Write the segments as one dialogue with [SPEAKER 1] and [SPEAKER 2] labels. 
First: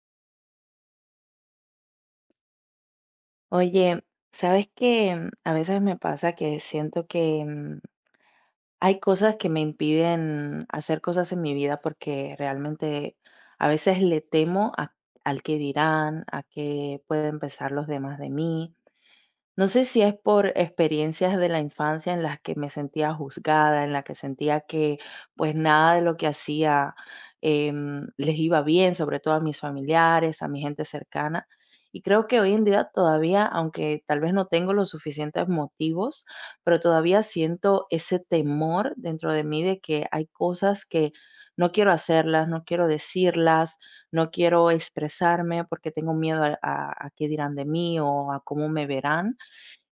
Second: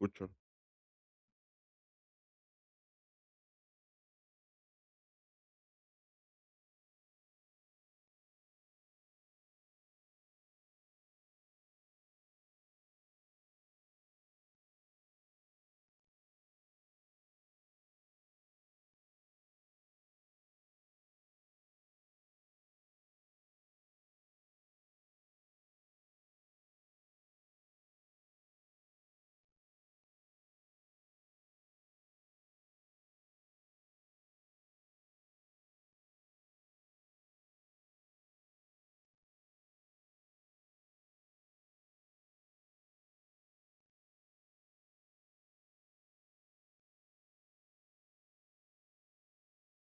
[SPEAKER 1] Escucho.
[SPEAKER 2] Oye, ¿sabes que a veces me pasa que siento que hay cosas que me impiden hacer cosas en mi vida porque realmente a veces le temo al que dirán, a qué pueden pensar los demás de mí. No sé si es por experiencias de la infancia en las que me sentía juzgada, en la que sentía que pues nada de lo que hacía les iba bien, sobre todo a mis familiares, a mi gente cercana. Y creo que hoy en día todavía, aunque tal vez no tengo los suficientes motivos, pero todavía siento ese temor dentro de mí de que hay cosas que no quiero hacerlas, no quiero decirlas, no quiero expresarme porque tengo miedo a qué dirán de mí o a cómo me verán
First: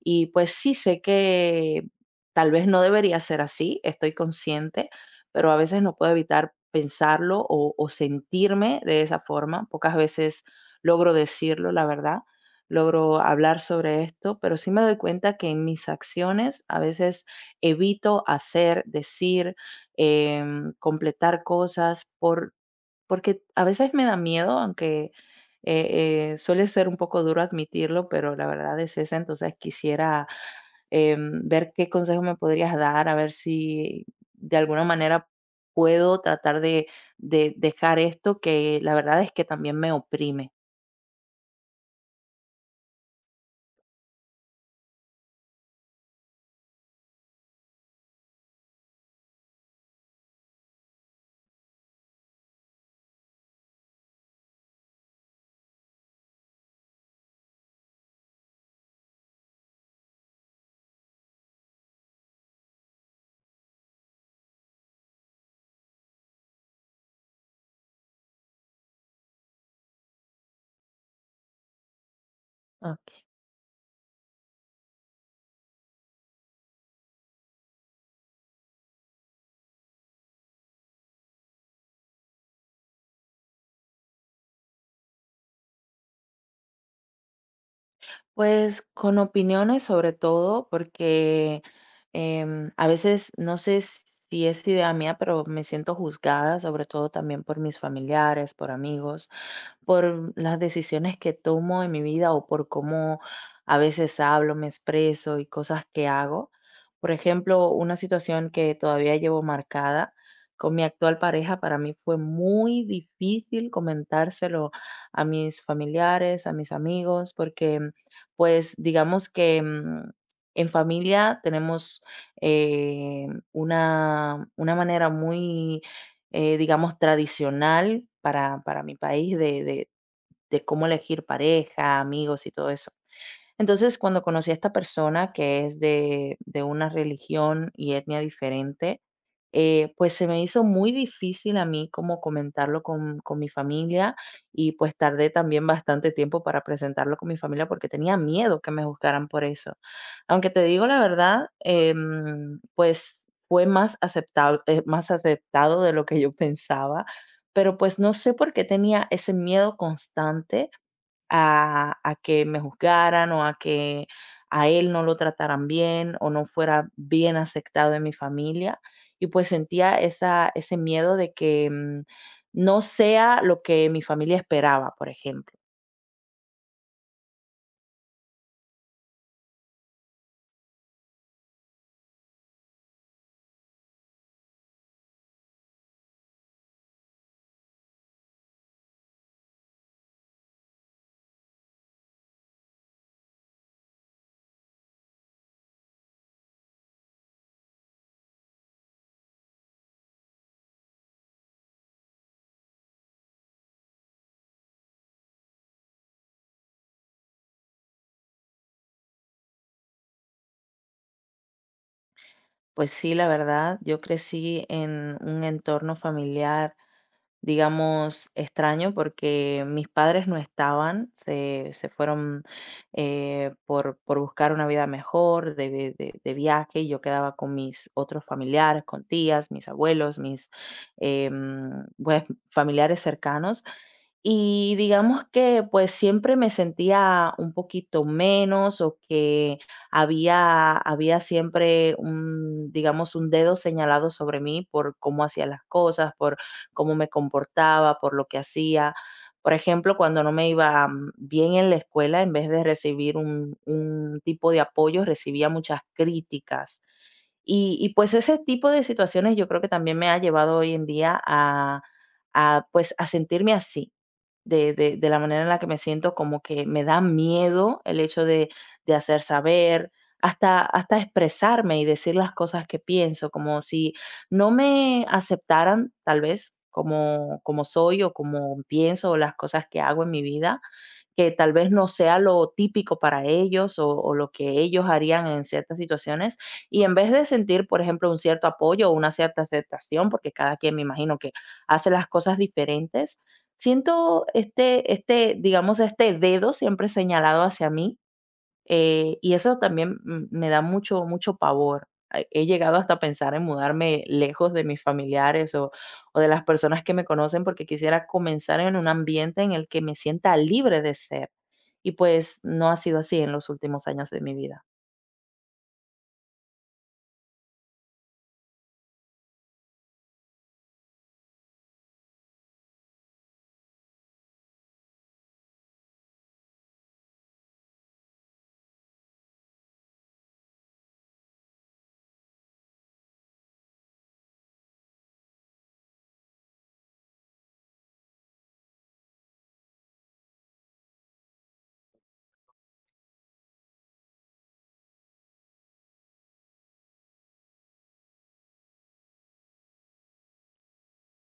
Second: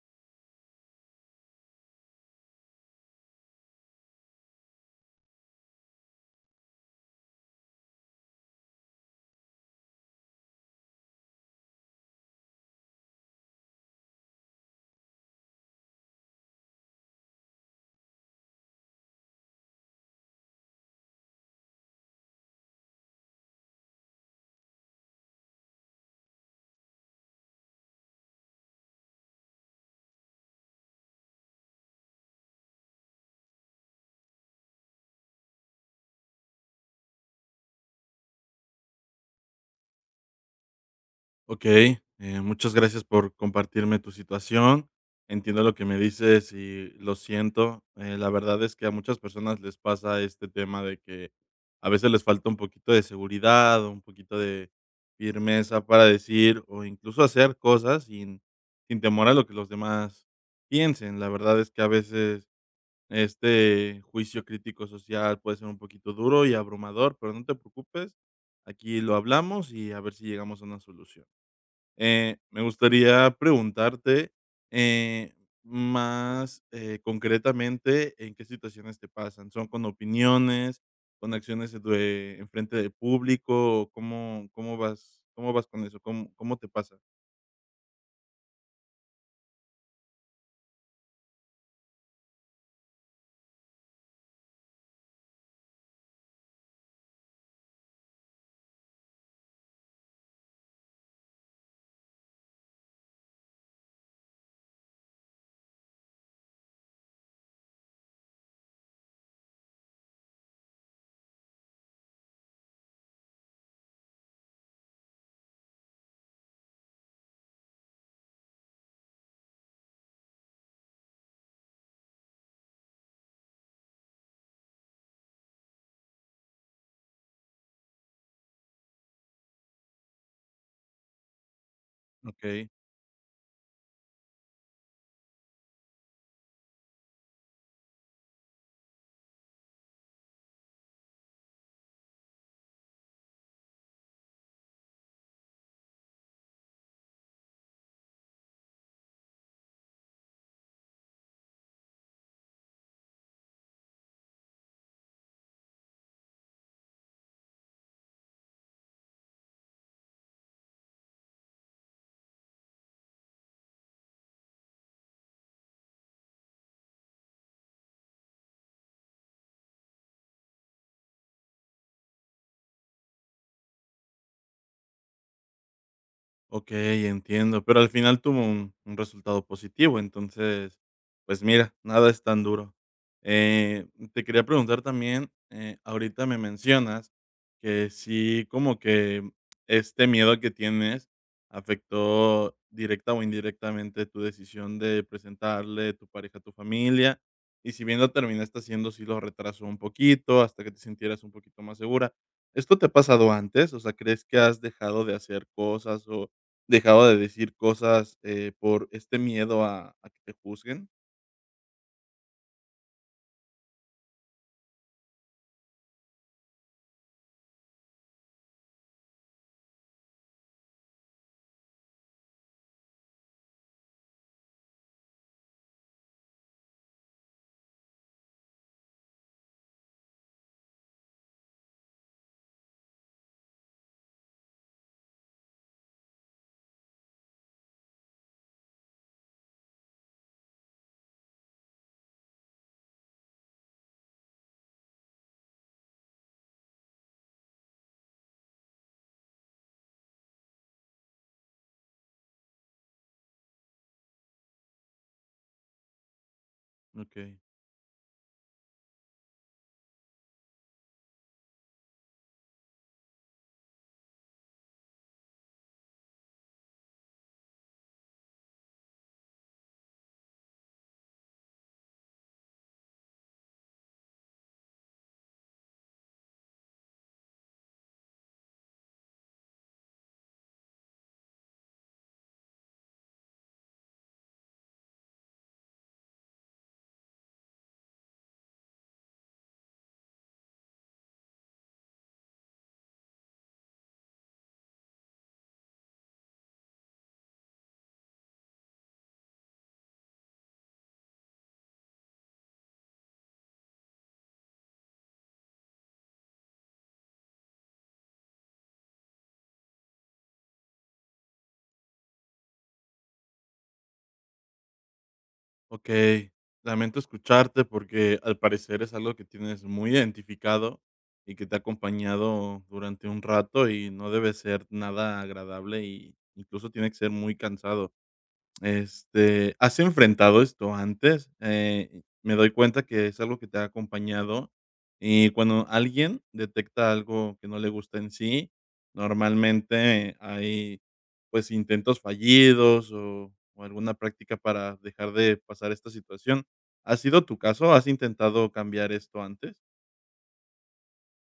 [SPEAKER 2] y pues sí sé que tal vez no debería ser así, estoy consciente, pero a veces no puedo evitar pensarlo o sentirme de esa forma. Pocas veces logro decirlo, la verdad, logro hablar sobre esto, pero sí me doy cuenta que en mis acciones a veces evito hacer, decir, completar cosas porque a veces me da miedo, aunque, suele ser un poco duro admitirlo, pero la verdad es esa, entonces quisiera, ver qué consejo me podrías dar, a ver si de alguna manera puedo tratar de dejar esto que la verdad es que también me oprime.
[SPEAKER 1] Ok, muchas gracias por compartirme tu situación. Entiendo lo que me dices y lo siento. La verdad es que a muchas personas les pasa este tema de que a veces les falta un poquito de seguridad, un poquito de firmeza para decir o incluso hacer cosas sin temor a lo que los demás piensen. La verdad es que a veces este juicio crítico social puede ser un poquito duro y abrumador, pero no te preocupes, aquí lo hablamos y a ver si llegamos a una solución. Me
[SPEAKER 2] Okey.
[SPEAKER 1] gustaría preguntarte, eh, más, concretamente, ¿en qué situaciones te pasan? ¿Son con opiniones, con acciones de en frente de público? ¿Cómo cómo vas con eso? ¿Cómo te pasa?
[SPEAKER 2] Pues con opiniones sobre todo, porque, a veces no sé si es idea mía, pero me siento juzgada, sobre todo también por mis familiares, por amigos, por las decisiones que tomo en mi vida o por cómo a veces hablo, me expreso y cosas que hago. Por ejemplo, una situación que todavía llevo marcada con mi actual pareja, para mí fue muy difícil comentárselo a mis familiares, a mis amigos, porque pues digamos que en familia tenemos una manera muy digamos, tradicional para mi país de cómo elegir pareja, amigos y
[SPEAKER 1] Okey.
[SPEAKER 2] todo eso. Entonces, cuando conocí a esta persona que es de una religión y etnia diferente, pues se me hizo muy difícil a mí como comentarlo con mi familia y pues tardé también bastante tiempo para presentarlo con mi familia porque tenía miedo que me juzgaran por eso. Aunque te digo la verdad, pues fue más aceptado de lo que yo pensaba, pero pues no sé por qué tenía ese miedo constante a que me juzgaran o a que a él no lo trataran bien o no fuera bien aceptado en mi familia. Y pues sentía esa ese miedo de que, no sea lo que mi familia esperaba, por ejemplo.
[SPEAKER 1] Okey, entiendo, pero al final tuvo un resultado positivo, entonces, pues mira, nada es tan duro. Eh, te quería preguntar también, ahorita me mencionas que sí, como que este miedo que tienes afectó directa o indirectamente tu decisión de presentarle tu pareja a tu familia, y si bien lo terminaste haciendo, sí lo retrasó un poquito hasta que te sintieras un poquito más segura. ¿Esto te ha pasado antes? O sea, ¿crees que has dejado de hacer cosas o dejado de decir cosas, por este miedo a que te juzguen?
[SPEAKER 2] Pues sí, la verdad, yo crecí en un entorno familiar digamos, extraño porque mis padres no estaban, se fueron por buscar una vida mejor, de viaje, y yo quedaba con mis otros familiares, con tías, mis abuelos, mis eh, mm, pues, familiares cercanos. Y digamos que pues siempre me sentía un poquito menos o que había siempre un, digamos, un dedo señalado sobre mí por cómo hacía las cosas, cómo me comportaba, por lo que hacía. Por ejemplo, cuando no me iba bien en la escuela, en vez de recibir un tipo de apoyo, recibía muchas críticas.
[SPEAKER 1] Okey,
[SPEAKER 2] Pues ese tipo de situaciones yo creo que también me ha llevado hoy en día pues a sentirme así, de la manera en la que me siento, como que me da miedo el hecho de hacer saber, hasta expresarme y decir las cosas que pienso, como si no me aceptaran tal vez como soy o como pienso o las cosas que hago en mi vida, que tal vez no sea lo típico para ellos o lo que ellos harían en ciertas situaciones. Y en vez de sentir, por ejemplo, un cierto apoyo o una cierta aceptación, porque cada quien me imagino que hace las cosas diferentes, siento digamos, este dedo siempre señalado hacia mí y eso también m me da mucho mucho pavor. He llegado hasta a pensar en mudarme lejos de mis familiares o de las personas que me conocen, porque quisiera comenzar en un ambiente en el que me sienta libre de ser. Y, pues, no ha sido así en los últimos años de mi vida.
[SPEAKER 1] okey. Lamento escucharte porque al parecer es algo que tienes muy identificado y que te ha acompañado durante un rato y no debe ser nada agradable y incluso tiene que ser muy cansado. Este, ¿has enfrentado esto antes? Me doy cuenta que es algo que te ha acompañado y cuando alguien detecta algo que no le gusta en sí, normalmente hay, pues, intentos fallidos o alguna práctica para dejar de pasar esta situación. ¿Ha sido tu caso? ¿Has intentado cambiar esto antes?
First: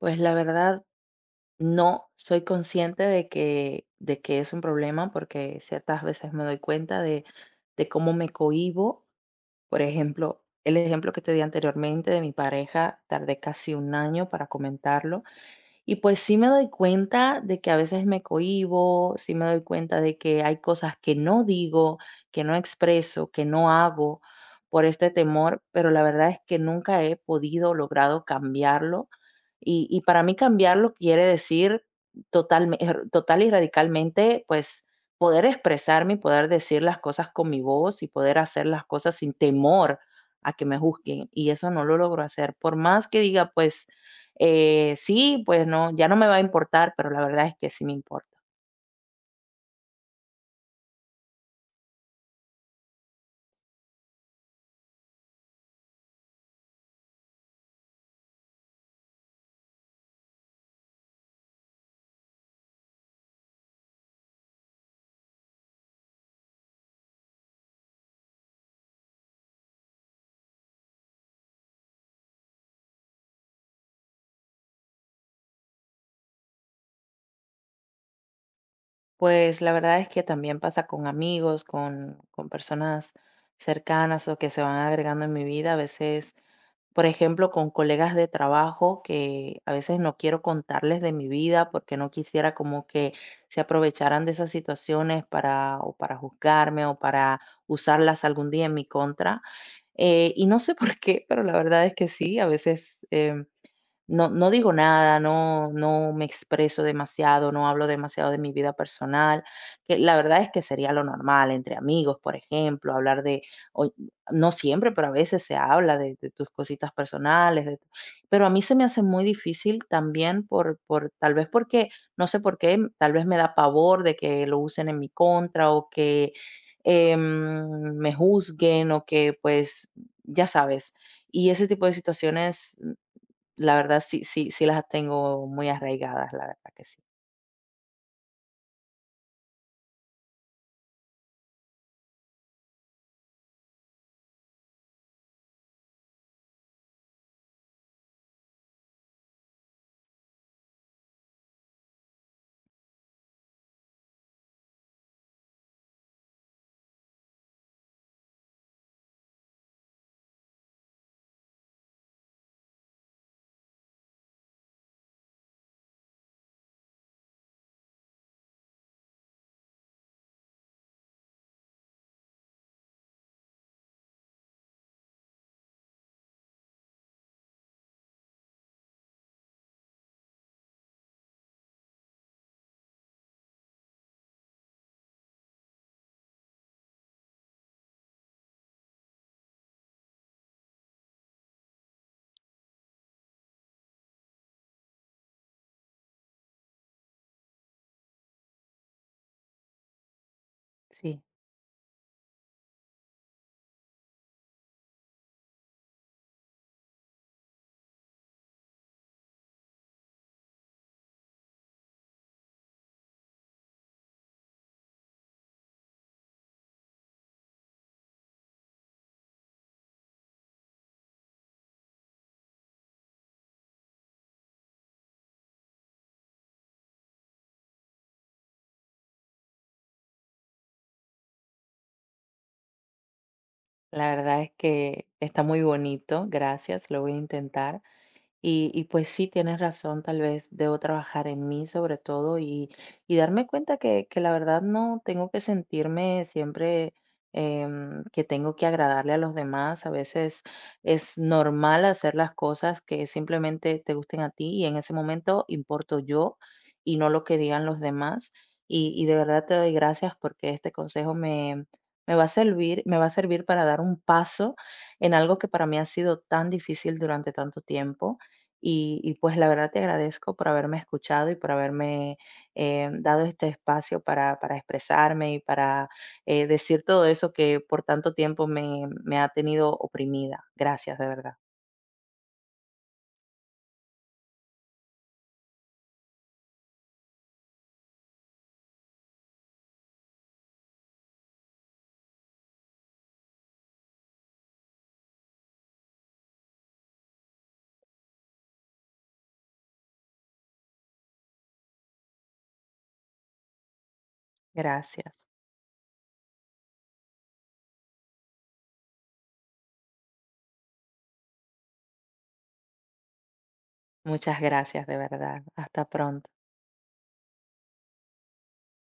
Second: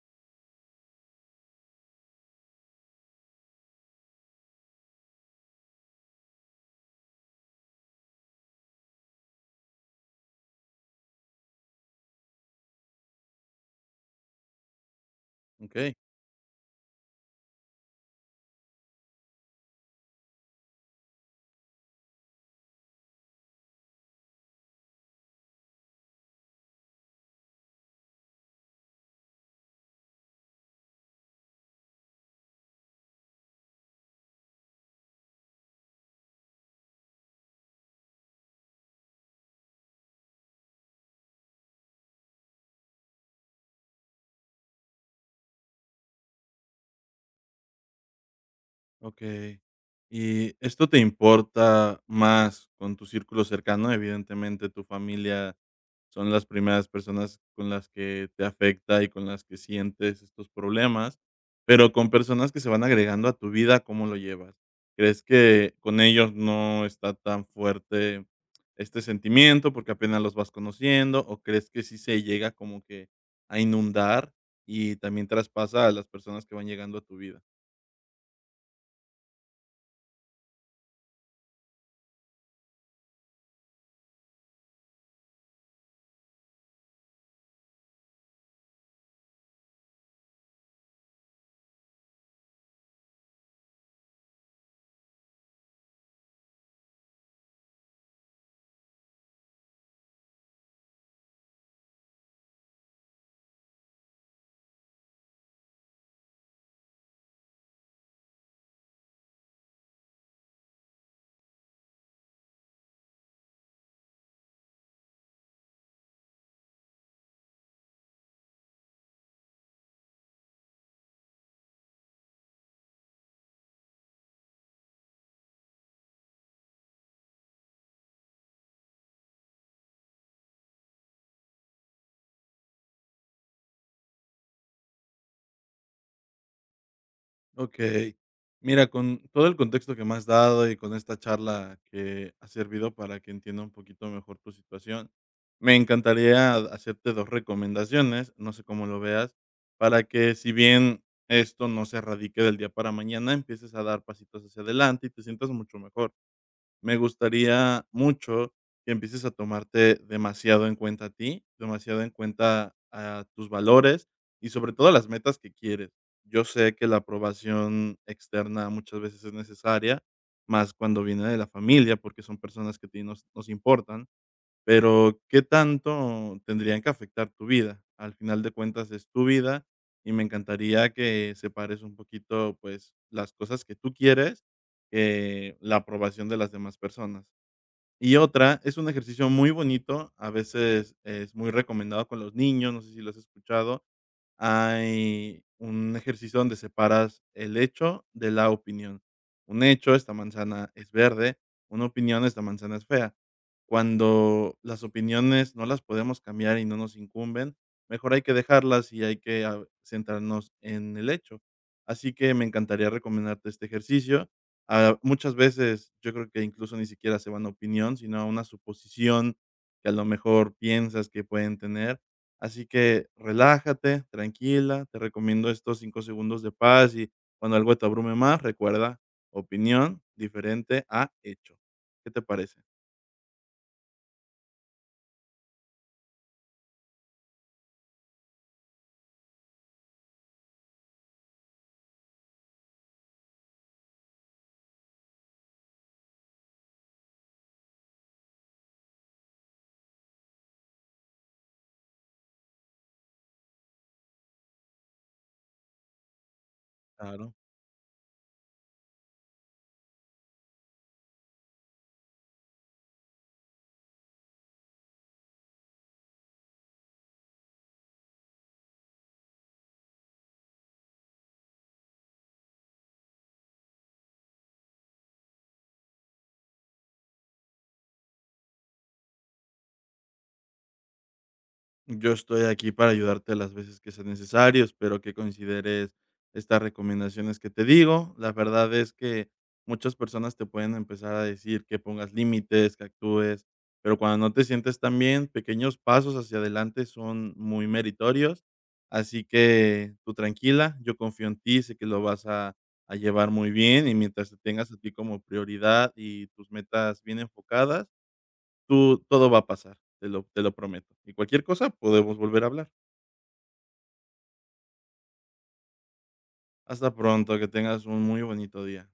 [SPEAKER 2] Pues, la verdad, no soy consciente de que es un problema, porque ciertas veces me doy cuenta de cómo me cohíbo. Por ejemplo, el ejemplo que te di anteriormente de mi pareja, tardé casi un año para comentarlo
[SPEAKER 1] Okey,
[SPEAKER 2] y pues sí me doy cuenta de que a veces me cohíbo, sí me doy cuenta de que hay cosas que no digo, que no expreso, que no hago por este temor, pero la verdad es que nunca he podido o logrado cambiarlo. Y para mí cambiarlo quiere decir total, total y radicalmente, pues poder expresarme y poder decir las cosas con mi voz y poder hacer las cosas sin temor a que me juzguen. Y eso no lo logro hacer. Por más que diga, pues sí, pues no, ya no me va a importar, pero la verdad es que sí me importa.
[SPEAKER 1] okey. ¿Y esto te importa más con tu círculo cercano? Evidentemente, tu familia son las primeras personas con las que te afecta y con las que sientes estos problemas, pero con personas que se van agregando a tu vida, ¿cómo lo llevas? ¿Crees que con ellos no está tan fuerte este sentimiento porque apenas los vas conociendo? ¿O crees que sí se llega como que a inundar y también traspasa a las personas que van llegando a tu vida?
[SPEAKER 2] Pues la verdad es que también pasa con amigos, con personas cercanas o que se van agregando en mi vida. A veces, por ejemplo, con colegas de trabajo que a veces no quiero contarles de mi vida porque no quisiera como que se aprovecharan de esas situaciones para o para juzgarme o para usarlas algún día en mi contra. Y no sé por qué, pero la verdad es que sí, a veces no digo nada, no me expreso demasiado, no hablo demasiado de mi vida personal, que la verdad es que sería lo normal entre amigos, por ejemplo, hablar de o no siempre, pero a veces se habla de tus cositas personales, de tu- pero a mí se me hace muy difícil también por tal vez porque, no sé por qué, tal vez me da pavor de que lo usen en mi contra o que, em, me juzguen o que, pues, ya sabes. Y ese tipo de situaciones la verdad sí, sí, sí las tengo muy arraigadas, la verdad que sí.
[SPEAKER 1] Okey. Mira, con todo el contexto que me has dado y con esta charla que ha servido para que entienda un poquito mejor tu situación, me encantaría hacerte 2 recomendaciones, no sé cómo lo veas, para que si bien esto no se erradique del día para mañana, empieces a dar pasitos hacia adelante y te sientas mucho mejor. Me gustaría mucho que empieces a tomarte demasiado en cuenta a ti, demasiado en cuenta a tus valores y sobre todo a las metas que quieres. Yo sé que la aprobación externa muchas veces es necesaria, más cuando viene de la familia, porque son personas que a ti nos importan, pero ¿qué tanto tendrían que afectar tu vida? Al final de cuentas, es tu vida, y me encantaría que separes un poquito, pues, las cosas que tú quieres, la aprobación de las demás personas. Y otra, es un ejercicio muy bonito, a veces es muy recomendado con los niños, no sé si lo has escuchado, hay un ejercicio donde separas el hecho de la opinión. Un hecho, esta manzana es
[SPEAKER 2] Sí.
[SPEAKER 1] verde; una opinión, esta manzana es fea. Cuando las opiniones no las podemos cambiar y no nos incumben, mejor hay que dejarlas y hay que centrarnos en el hecho. Así que me encantaría recomendarte este ejercicio. Ah, muchas veces yo creo que incluso ni siquiera se va a una opinión, sino a una suposición que a lo mejor piensas que pueden tener. Así que relájate, tranquila, te recomiendo estos 5 segundos de paz y cuando algo te abrume más, recuerda: opinión diferente a hecho. ¿Qué te parece?
[SPEAKER 2] La verdad es que está muy bonito, gracias, lo voy a intentar. Y pues sí, tienes razón, tal vez debo trabajar en mí sobre todo y darme cuenta que la verdad no tengo que sentirme siempre que tengo que agradarle a los demás. A veces es normal hacer las cosas que simplemente te gusten a ti y en ese momento importo yo y no lo
[SPEAKER 1] Claro.
[SPEAKER 2] que digan los demás. Y de verdad te doy gracias porque este consejo me va a servir, me va a servir para dar un paso en algo que para mí ha sido tan difícil durante tanto tiempo y pues la verdad te agradezco por haberme escuchado y por haberme dado este espacio para expresarme y para decir todo eso que por tanto tiempo me ha tenido oprimida. Gracias, de verdad.
[SPEAKER 1] Yo estoy aquí para ayudarte las veces que sea necesario, espero que consideres estas recomendaciones que te digo. La verdad es que muchas personas te pueden empezar a decir que pongas límites, que actúes, pero cuando no te sientes tan bien, pequeños pasos hacia adelante son muy meritorios. Así que tú tranquila, yo confío en ti, sé que lo a llevar muy bien y mientras te tengas a ti como
[SPEAKER 2] Gracias.
[SPEAKER 1] prioridad y tus metas bien enfocadas, tú todo va a pasar, te lo prometo. Y cualquier cosa podemos volver a hablar.
[SPEAKER 2] Muchas gracias, de verdad. Hasta pronto.
[SPEAKER 1] Hasta pronto, que tengas un muy bonito día.